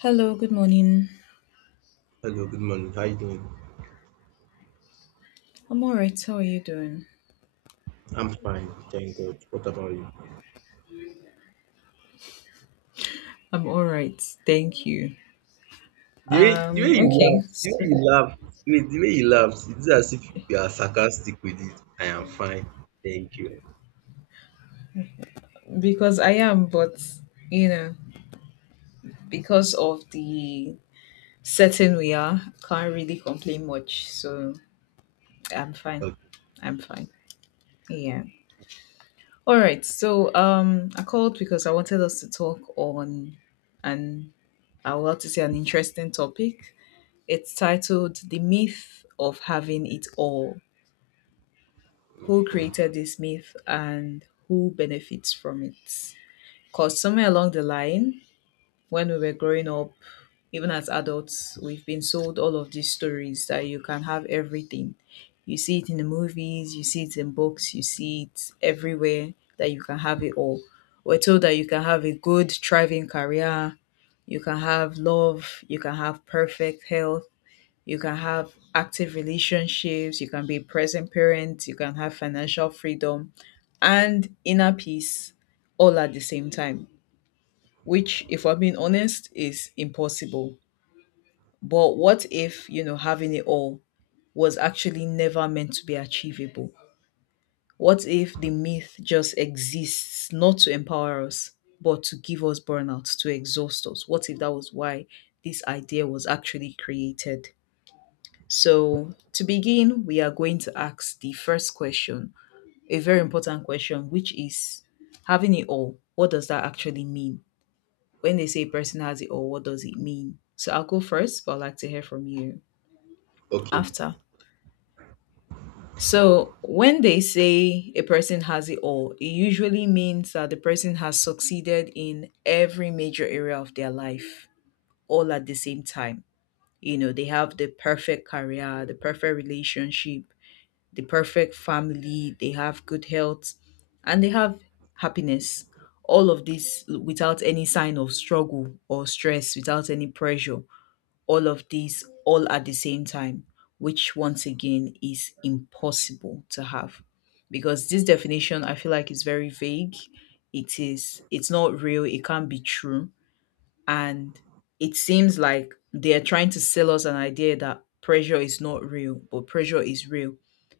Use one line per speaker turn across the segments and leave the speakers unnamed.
Hello, good morning.
Hello, good morning. How you doing?
I'm all right. How are you doing?
I'm fine, thank God. What about you?
I'm all right. Thank you.
The way
Um,
you
okay.
laughed, the way
So,
you laughed, wait, the way you laughed, it's as if you are sarcastic with it. I am fine, thank you.
because I am, but you know, because of the setting we are, can't really complain much. So I'm fine.
Okay,
I'm fine. Yeah. All right. So I called because I wanted us to talk on an I would like to say an interesting topic. It's titled "The Myth of Having It All," who
okay,
created this myth and who benefits from it. Because somewhere along the line, when we were growing up, even as adults, we've been sold all of these stories that you can have everything. You see it in the movies, you see it in books, you see it everywhere that you can have it all. We're told that you can have a good, thriving career, you can have love, you can have perfect health, you can have active relationships, you can be a present parent, you can have financial freedom and inner peace all at the same time, which, if I'm being honest, is impossible. But what if, you know, having it all was actually never meant to be achievable? What if the myth just exists not to empower us, but to give us burnout, to exhaust us? What if that was why this idea was actually created? So, to begin, we are going to ask the first question, a very important question, which is having it all. What does that actually mean? When they say a person has it all, what does it mean? So, I'll go first, but I'd like to hear from you
okay.
after. So, when they say a person has it all, it usually means that the person has succeeded in every major area of their life all at the same time. You know, they have the perfect career, the perfect relationship, the perfect family, they have good health, and they have happiness. All of this without any sign of struggle or stress, without any pressure. All of this all at the same time, which once again is impossible to have. Because this definition I feel like is very vague. It's not real, it can't be true, and it seems like they are trying to sell us an idea that pressure is not real, but pressure is real.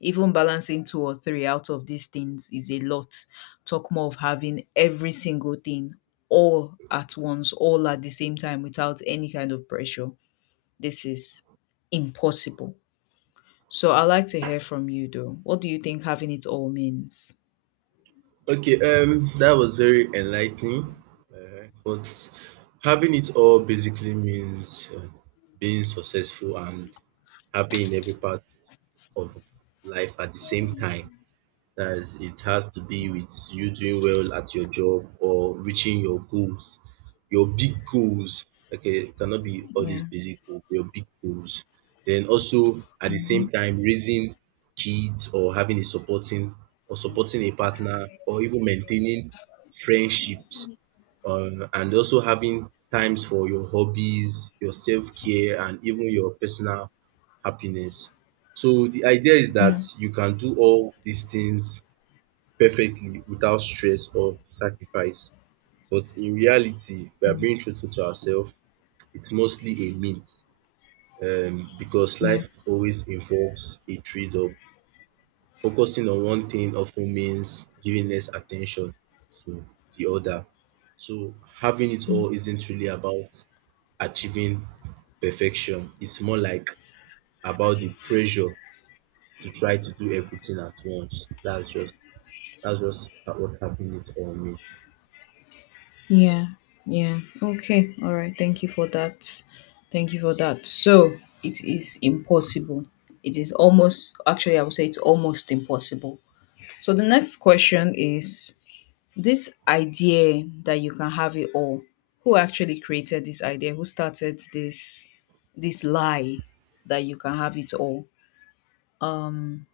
Even balancing two or three out of these things is a lot. Talk more of having every single thing all at once, all at the same time without any kind of pressure. This is impossible. So I'd like to hear from you though. What do you think having it all means?
Okay, that was very enlightening. But having it all basically means being successful and happy in every part of life at the same time. That is, it has to be with you doing well at your job or reaching your goals, your big goals. Okay, it cannot be all
Yeah.
these basic goals, your big goals. Then also at the same time raising kids or having a supporting or supporting a partner or even maintaining friendships. And also having times for your hobbies, your self-care, and even your personal happiness. So the idea is
Yeah.
that you can do all these things perfectly without stress or sacrifice. But in reality, if we are being truthful to ourselves, it's mostly a myth because
Yeah.
life always involves a trade-off. Focusing on one thing often means giving less attention to the other. So having it all isn't really about achieving perfection. It's more like about the pressure to try to do everything at once. That's just what happened for me.
Yeah, yeah. Okay, all right. Thank you for that. Thank you for that. So it is impossible. It is almost, actually, I would say it's almost impossible. So the next question is this idea that you can have it all. Who actually created this idea? Who started this lie that you can have it all? Um,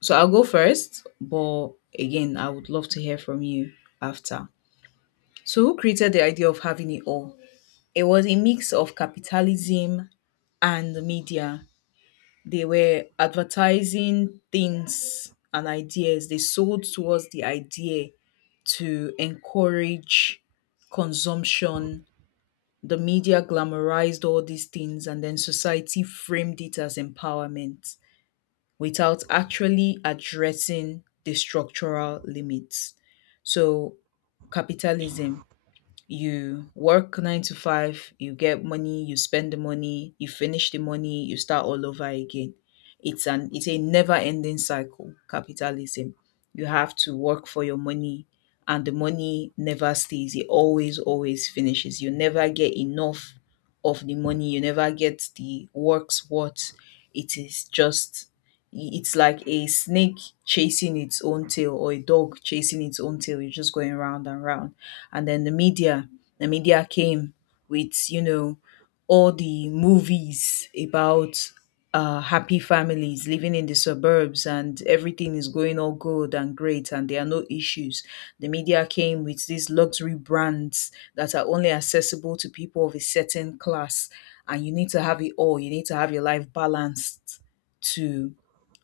so I'll go first, but again, I would love to hear from you after. So who created the idea of having it all? It was a mix of capitalism and the media. They were advertising things and ideas. They sold towards the idea to encourage consumption. The media glamorized all these things, and then society framed it as empowerment without actually addressing the structural limits. So, capitalism, you work nine to five, you get money, you spend the money, you finish the money, you start all over again. It's a never ending cycle, capitalism. You have to work for your money, and the money never stays. It always, always finishes. You never get enough of the money. You never get the work's worth. It is just It's like a snake chasing its own tail or a dog chasing its own tail. You're just going round and round, and then the media, the media came with, you know, all the movies about happy families living in the suburbs, and everything is going all good and great and there are no issues. The media came with these luxury brands that are only accessible to people of a certain class, and you need to have it all. You need to have your life balanced to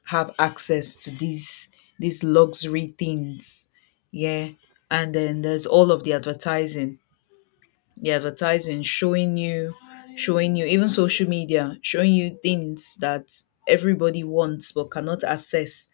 have access to these luxury things. Yeah. And then there's all of the advertising. The advertising showing you even social media, showing you things that everybody wants but cannot access,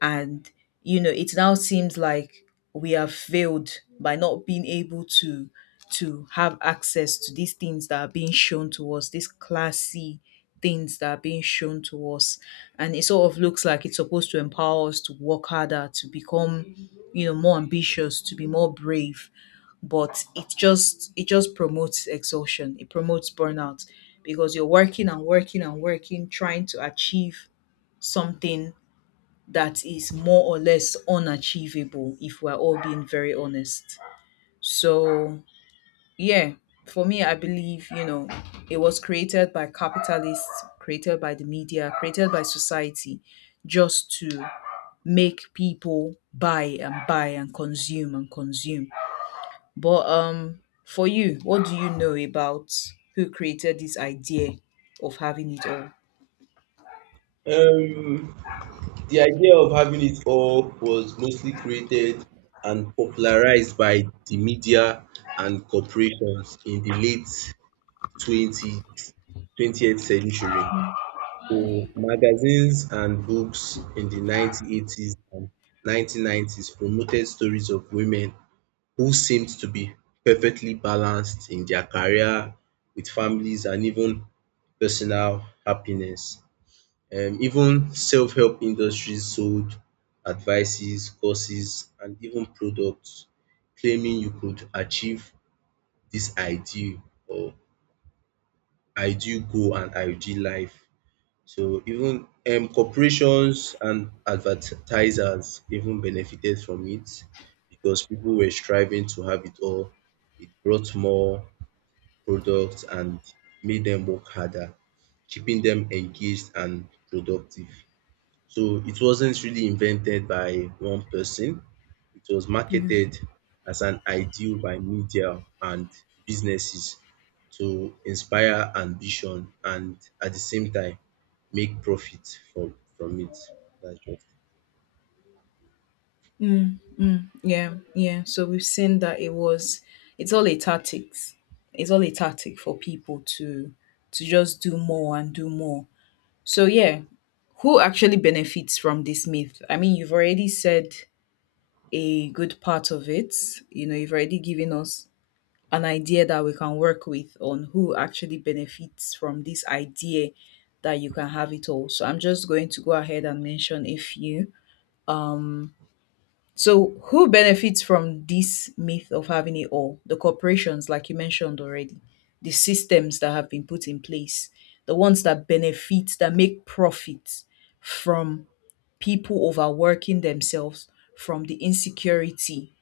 and you know it now seems like we have failed by not being able to have access to these things that are being shown to us, these classy things that are being shown to us, and it sort of looks like it's supposed to empower us to work harder, to become, you know, more ambitious, to be more brave, but it just promotes exhaustion, it promotes burnout, because you're working and working and working trying to achieve something that is more or less unachievable, if we're all being very honest. So, yeah, for me, I believe, you know, it was created by capitalists, created by the media, created by society just to make people buy and buy and consume and consume. But for you, what do you know about who created this idea of having it all?
Um The idea of having it all was mostly created and popularized by the media and corporations in the late 20 20th century. So magazines and books in the 1980s and 1990s promoted stories of women who seemed to be perfectly balanced in their career, with families, and even personal happiness even self-help industries sold advices, courses and even products claiming you could achieve this ideal or ideal goal and ideal life. So even corporations and advertisers even benefited from it because people were striving to have it all. It brought more products and made them work harder, keeping them engaged and productive. So it wasn't really invented by one person. It was
Yeah.
marketed as an ideal by media and businesses to inspire ambition and at the same time make profit from it. That's just
Mm, mm, yeah, yeah. So we've seen that it was, it's all a tactics. It's all a tactic for people to just do more and do more. So yeah, who actually benefits from this myth? I mean, you've already said a good part of it. You know, you've already given us an idea that we can work with on who actually benefits from this idea that you can have it all. So I'm just going to go ahead and mention a few. So, who benefits from this myth of having it all? The corporations, like you mentioned already, the systems that have been put in place, the ones that benefit, that make profit from people overworking themselves, from the insecurity,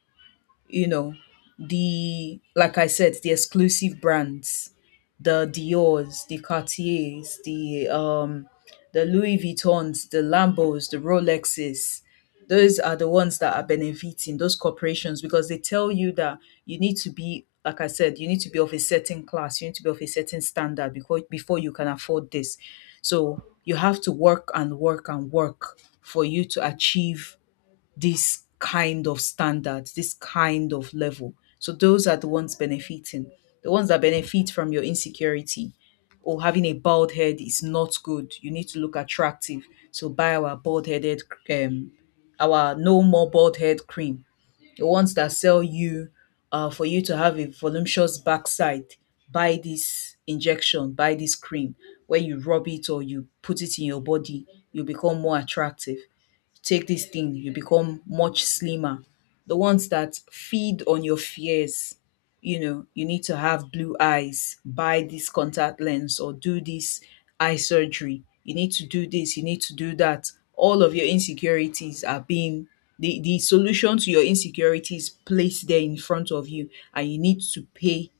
you know, the like I said, the exclusive brands, the Diors, the Cartiers, the Louis Vuittons, the Lambos, the Rolexes. Those are the ones that are benefiting, those corporations, because they tell you that you need to be, like I said, you need to be of a certain class, you need to be of a certain standard, before you can afford this. So you have to work and work and work for you to achieve this kind of standard, this kind of level. So those are the ones benefiting. The ones that benefit from your insecurity, or having a bald head is not good. You need to look attractive. So buy our bald headed, um, our no more bald head cream. The ones that sell you, for you to have a voluptuous backside, buy this injection, buy this cream. When you rub it or you put it in your body, you become more attractive. Take this thing, you become much slimmer. The ones that feed on your fears, you know, you need to have blue eyes, buy this contact lens, or do this eye surgery. You need to do this, you need to do that. All of your insecurities are being, the solution to your insecurities placed there in front of you, and you need to pay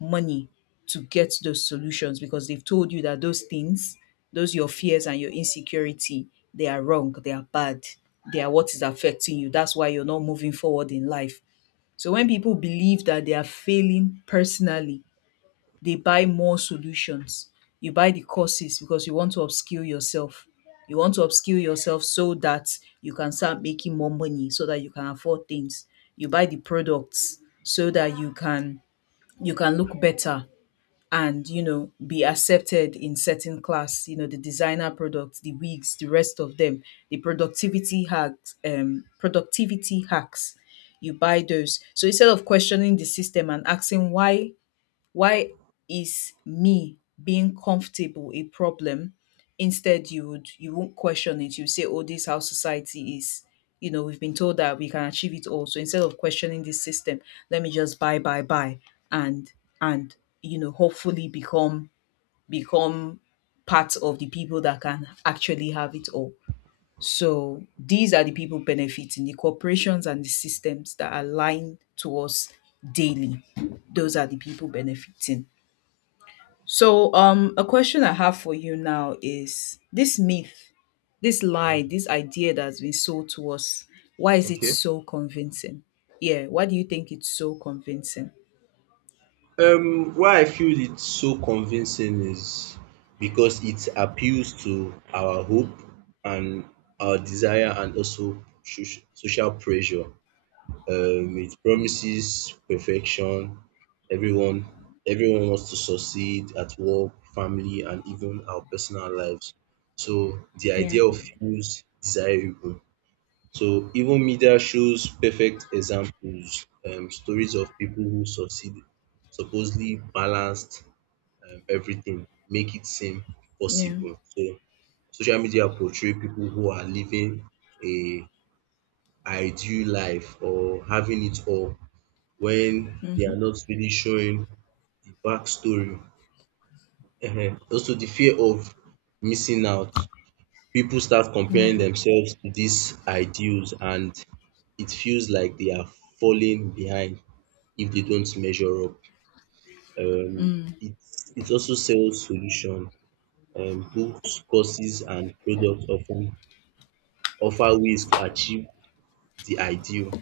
money to get those solutions, because they've told you that those things, those your fears and your insecurity, they are wrong, they are bad, they are what is affecting you. That's why you're not moving forward in life. So when people believe that they are failing personally, they buy more solutions. You buy the courses because you want to upskill yourself. You want to upskill yourself so that you can start making more money, so that you can afford things. You buy the products so that you can look better, and you know, be accepted in certain class, you know, the designer products, the wigs, the rest of them, the productivity hacks. You buy those, so instead of questioning the system and asking why is me being comfortable a problem? Instead, you won't question it. You say, "Oh, this is how society is." You know, we've been told that we can achieve it all. So instead of questioning this system, let me just buy, buy, buy, and and you know, hopefully become part of the people that can actually have it all. So these are the people benefiting, the corporations and the systems that are lying to us daily. Those are the people benefiting. So, a question I have for you now is, this myth, this
Mm,
lie, this idea that's been sold to us, why is it
Okay.
so convincing? Yeah, why do you think it's so convincing?
Why I feel it's so convincing is because it appeals to our hope and our desire and also social pressure. It promises perfection. Everyone, everyone wants to succeed at work, family, and even our personal lives. So the
Yeah,
idea of feels desirable. So even media shows perfect examples, stories of people who succeed, supposedly balanced everything, make it seem
yeah,
possible. So social media portray people who are living a ideal life or having it all when they are
mhm,
not really showing the backstory. Ehen. Also the fear of missing out. People start comparing
yeah,
themselves to these ideals and it feels like they are falling behind if they don't measure up. Um, it, it also sells solution. Books, courses, and products often offer ways to achieve the ideal,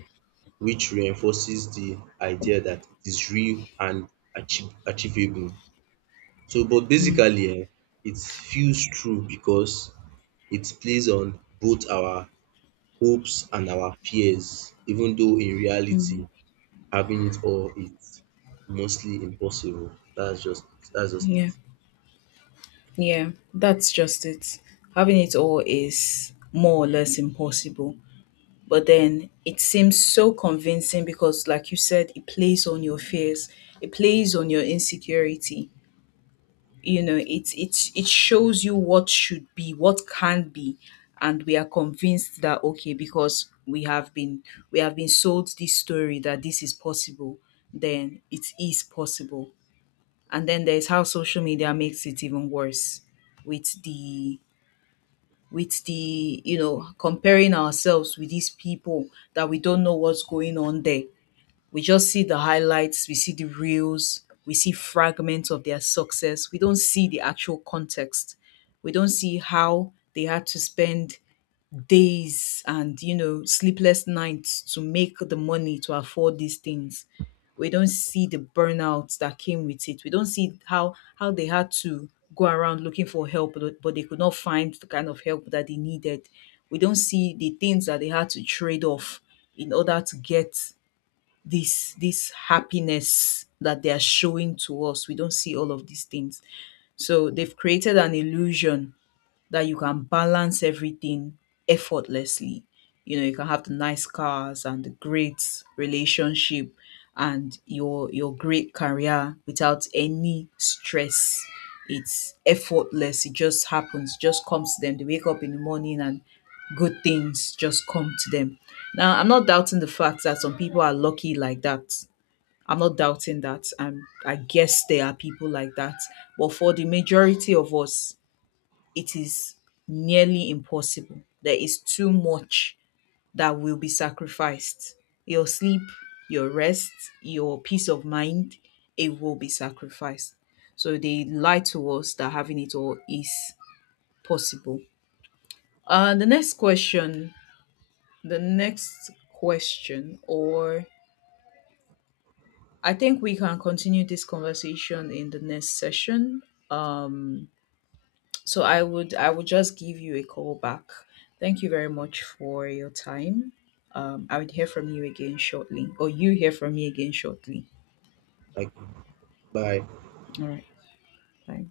which reinforces the idea that it is real and achievable. So, but
mm,
basically, eh, it feels true because it plays on both our hopes and our fears, even though in
mm,
reality, having it all is mostly impossible. That's just
yeah, yeah. That's just it. Having it all is more or less impossible. But then it seems so convincing because, like you said, it plays on your fears, it plays on your insecurity, you know, it shows you what should be, what can be, and we are convinced that okay, because we have been, we have been sold this story that this is possible, then it is possible. And then there's how social media makes it even worse, with the, with the you know, comparing ourselves with these people that we don't know what's going on there. We just see the highlights, we see the reels, we see fragments of their success. We don't see the actual context. We don't see how they had to spend days and, you know, sleepless nights to make the money to afford these things. We don't see the burnout that came with it. We don't see how they had to go around looking for help, but they could not find the kind of help that they needed. We don't see the things that they had to trade off in order to get this happiness that they are showing to us. We don't see all of these things. So they've created an illusion that you can balance everything effortlessly. You know, you can have the nice cars and the great relationship and your great career without any stress. It's effortless. It just happens, just comes to them. They wake up in the morning and good things just come to them. Now, I'm not doubting the fact that some people are lucky like that. I'm not doubting that. And I guess there are people like that. But for the majority of us, it is nearly impossible. There is too much that will be sacrificed. Your sleep, your rest, your peace of mind, it will be sacrificed. So they lie to us that having it all is possible. Uh, the next question, the next question, or I think we can continue this conversation in the next session. Um, So I would just give you a call back. Thank you very much for your time. I would hear from you again shortly, or you hear from me again shortly.
it. Like, bye.
All right. Bye.